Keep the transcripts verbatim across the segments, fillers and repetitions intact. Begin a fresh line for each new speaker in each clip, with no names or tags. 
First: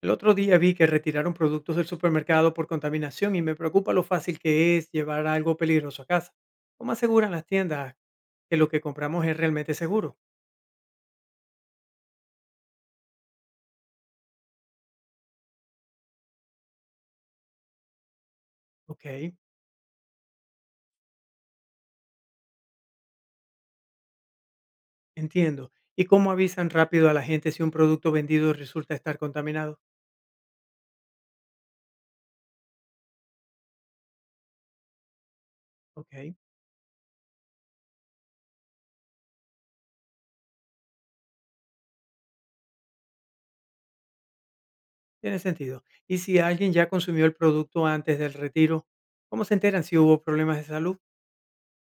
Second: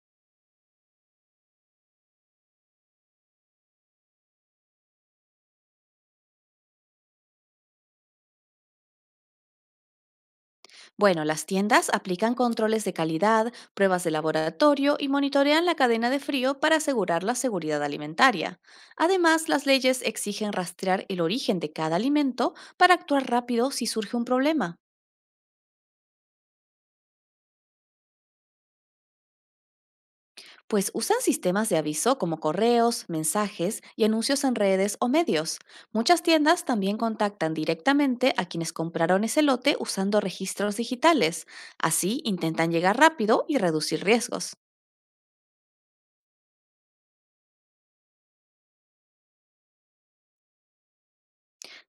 El otro día vi que retiraron productos del supermercado por contaminación y me preocupa lo fácil que es llevar algo peligroso a casa. ¿Cómo aseguran las tiendas que lo que compramos es realmente seguro?
Bueno, las tiendas aplican controles de calidad, pruebas de laboratorio y monitorean la cadena de frío para asegurar la seguridad alimentaria.
Ok,
Además, las leyes exigen rastrear el origen de cada alimento para actuar rápido si surge un problema,
entiendo. ¿Y cómo avisan rápido a la gente si un producto vendido resulta estar contaminado?
pues usan sistemas de aviso como correos, mensajes y anuncios en redes o medios. Muchas
Ok,
tiendas también contactan directamente a quienes compraron ese lote usando registros digitales. Así intentan llegar rápido y reducir riesgos.
tiene sentido. ¿Y si alguien ya consumió el producto antes del retiro? ¿Cómo se enteran si hubo problemas de salud?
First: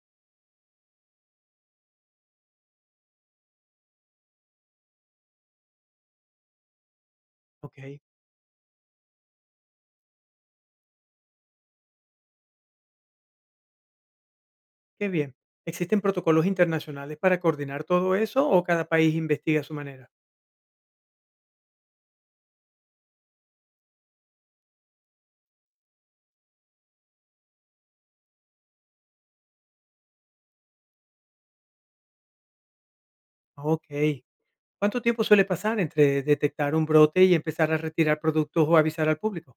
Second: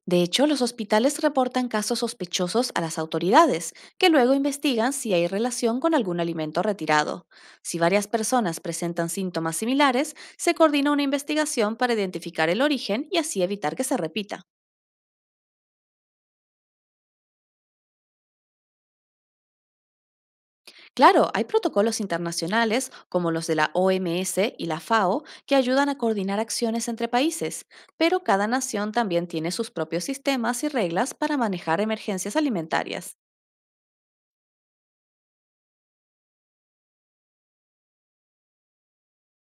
De hecho, los hospitales reportan casos sospechosos a las autoridades, que luego investigan si hay relación con algún alimento retirado. Si
Ok,
varias personas presentan síntomas similares, se coordina una investigación para identificar el origen y así evitar que se repita.
qué bien. ¿Existen protocolos internacionales para coordinar todo eso o cada país investiga a su manera?
Claro, hay protocolos internacionales, como los de la O M S y la F A O, que ayudan a coordinar acciones entre países, pero cada nación también tiene sus propios sistemas y reglas para manejar emergencias alimentarias.
Ok, ¿cuánto tiempo suele pasar entre detectar un brote y empezar a retirar productos o avisar al público?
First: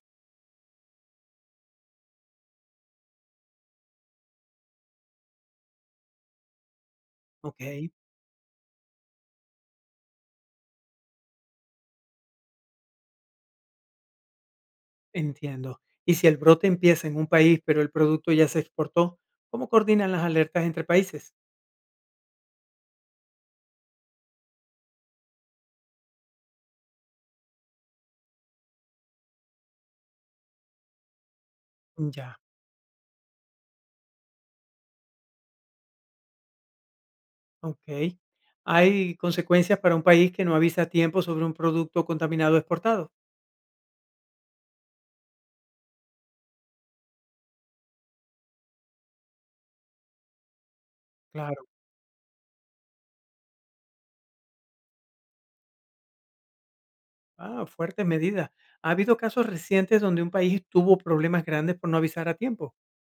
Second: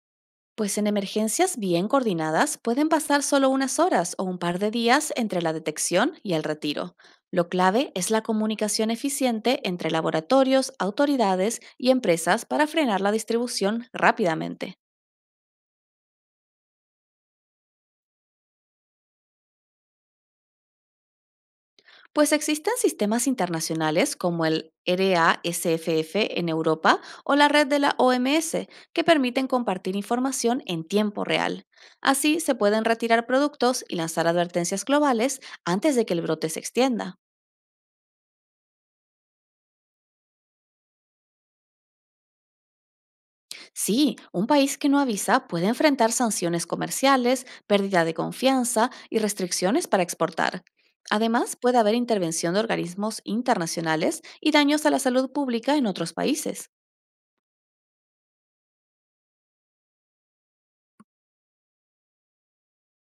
Pues en emergencias bien coordinadas pueden pasar solo unas horas o un par de días entre la detección y el retiro. Lo
Ok,
clave es la comunicación eficiente entre laboratorios, autoridades y empresas para frenar la distribución rápidamente.
entiendo. Y si el brote empieza en un país, pero el producto ya se exportó, ¿cómo coordinan las alertas entre países?
Pues existen sistemas internacionales como el R A S F F en Europa o la red de la O M S que permiten compartir información en tiempo real.
Ya,
Así se pueden retirar productos y lanzar advertencias globales antes de que el brote se extienda.
ok. ¿Hay consecuencias para un país que no avisa a tiempo sobre un producto contaminado exportado?
Sí, un país que no avisa puede enfrentar sanciones comerciales, pérdida de confianza y restricciones para exportar. Además,
Claro.
puede haber intervención de organismos internacionales y daños a la salud pública en otros países.
Ah, fuertes medidas. ¿Ha habido casos recientes donde un país tuvo problemas grandes por no avisar a tiempo?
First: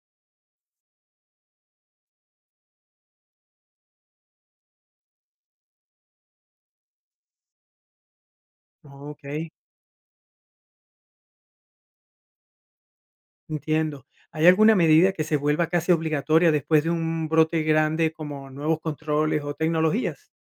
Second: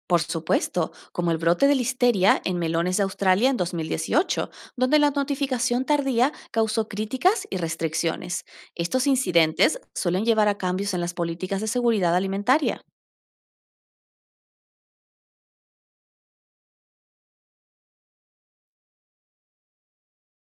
Por supuesto, como el brote de listeria en melones de Australia en dos mil dieciocho, donde la notificación tardía causó críticas y restricciones. Estos
Ok.
incidentes suelen llevar a cambios en las políticas de seguridad alimentaria.
Entiendo. ¿Hay alguna medida que se vuelva casi obligatoria después de un brote grande como nuevos controles o tecnologías?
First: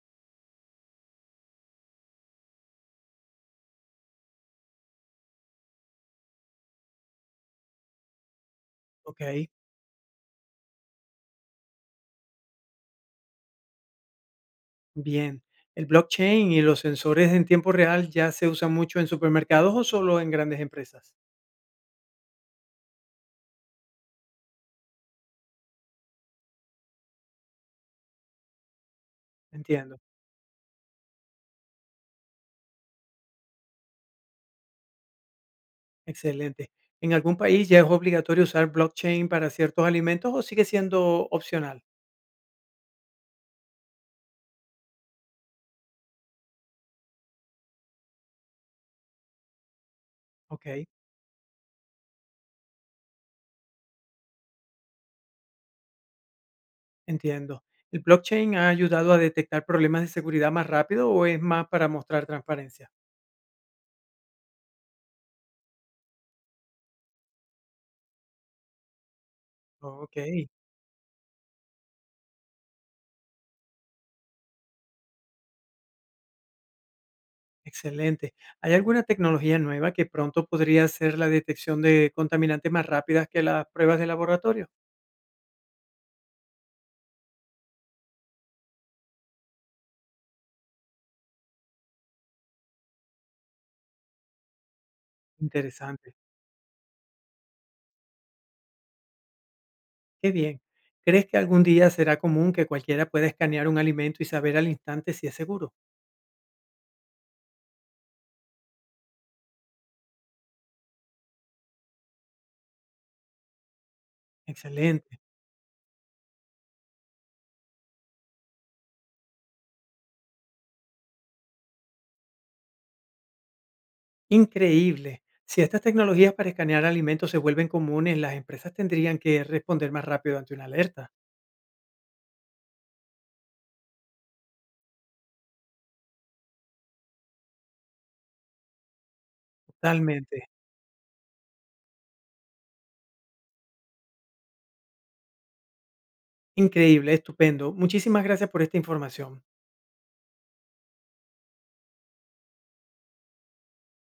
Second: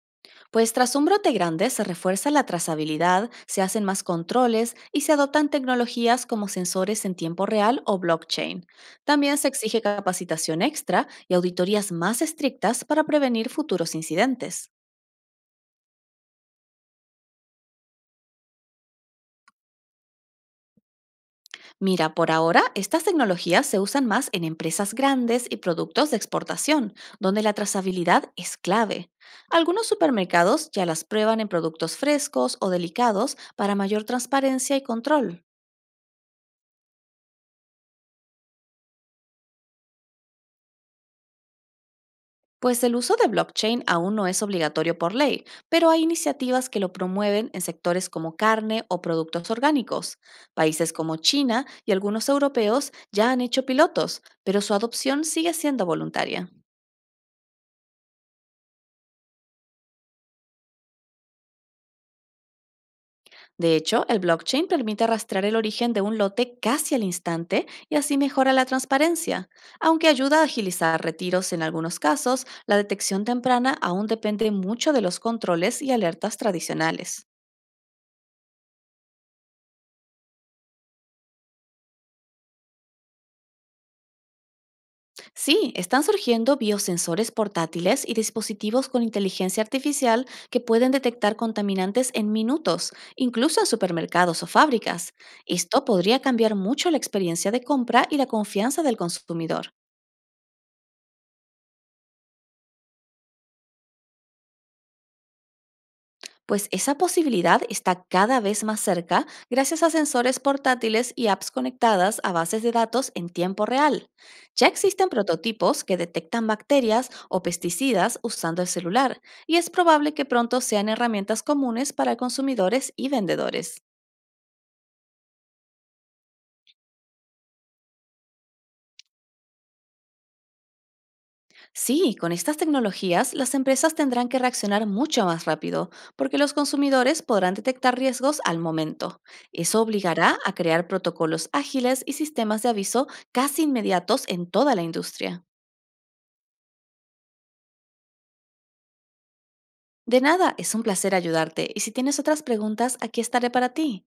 Pues tras un brote grande se refuerza la trazabilidad, se hacen más controles y se adoptan tecnologías como sensores en tiempo real o blockchain.
Ok,
También se exige capacitación extra y auditorías más estrictas para prevenir futuros incidentes.
bien. ¿El blockchain y los sensores en tiempo real ya se usan mucho en supermercados o solo en grandes empresas?
Mira, por ahora estas tecnologías se usan más en empresas grandes y productos de exportación, donde la trazabilidad es clave. Algunos
Entiendo.
supermercados ya las prueban en productos frescos o delicados para mayor transparencia y control.
Excelente. ¿En algún país ya es obligatorio usar blockchain para ciertos alimentos o sigue siendo opcional?
Pues el uso de blockchain aún no es obligatorio por ley, pero hay iniciativas que lo promueven en sectores como carne o productos orgánicos.
Ok,
Países como China y algunos europeos ya han hecho pilotos, pero su adopción sigue siendo voluntaria.
entiendo. ¿El blockchain ha ayudado a detectar problemas de seguridad más rápido o es más para mostrar transparencia?
De hecho, el blockchain permite rastrear el origen de un lote casi al instante y así mejora la transparencia. Aunque
Ok.
ayuda a agilizar retiros en algunos casos, la detección temprana aún depende mucho de los controles y alertas tradicionales.
Excelente. ¿Hay alguna tecnología nueva que pronto podría hacer la detección de contaminantes más rápidas que las pruebas de laboratorio?
Sí, están surgiendo biosensores portátiles y dispositivos con inteligencia artificial que pueden detectar contaminantes en minutos, incluso en supermercados o fábricas. Esto
Interesante.
podría cambiar mucho la experiencia de compra y la confianza del consumidor.
Qué bien. ¿Crees que algún día será común que cualquiera pueda escanear un alimento y saber al instante si es seguro?
Pues esa posibilidad está cada vez más cerca gracias a sensores portátiles y apps conectadas a bases de datos en tiempo real. Ya existen
Excelente.
prototipos que detectan bacterias o pesticidas usando el celular, y es probable que pronto sean herramientas comunes para consumidores y vendedores.
Increíble. Si estas tecnologías para escanear alimentos se vuelven comunes, las empresas tendrían que responder más rápido ante una alerta.
Sí, con estas tecnologías las empresas tendrán que reaccionar mucho más rápido, porque los consumidores podrán detectar riesgos al momento. Eso obligará
Totalmente.
a crear protocolos ágiles y sistemas de aviso casi inmediatos en toda la industria.
Increíble, estupendo. Muchísimas gracias por esta información.
De nada, es un placer ayudarte y si tienes otras preguntas, aquí estaré para ti.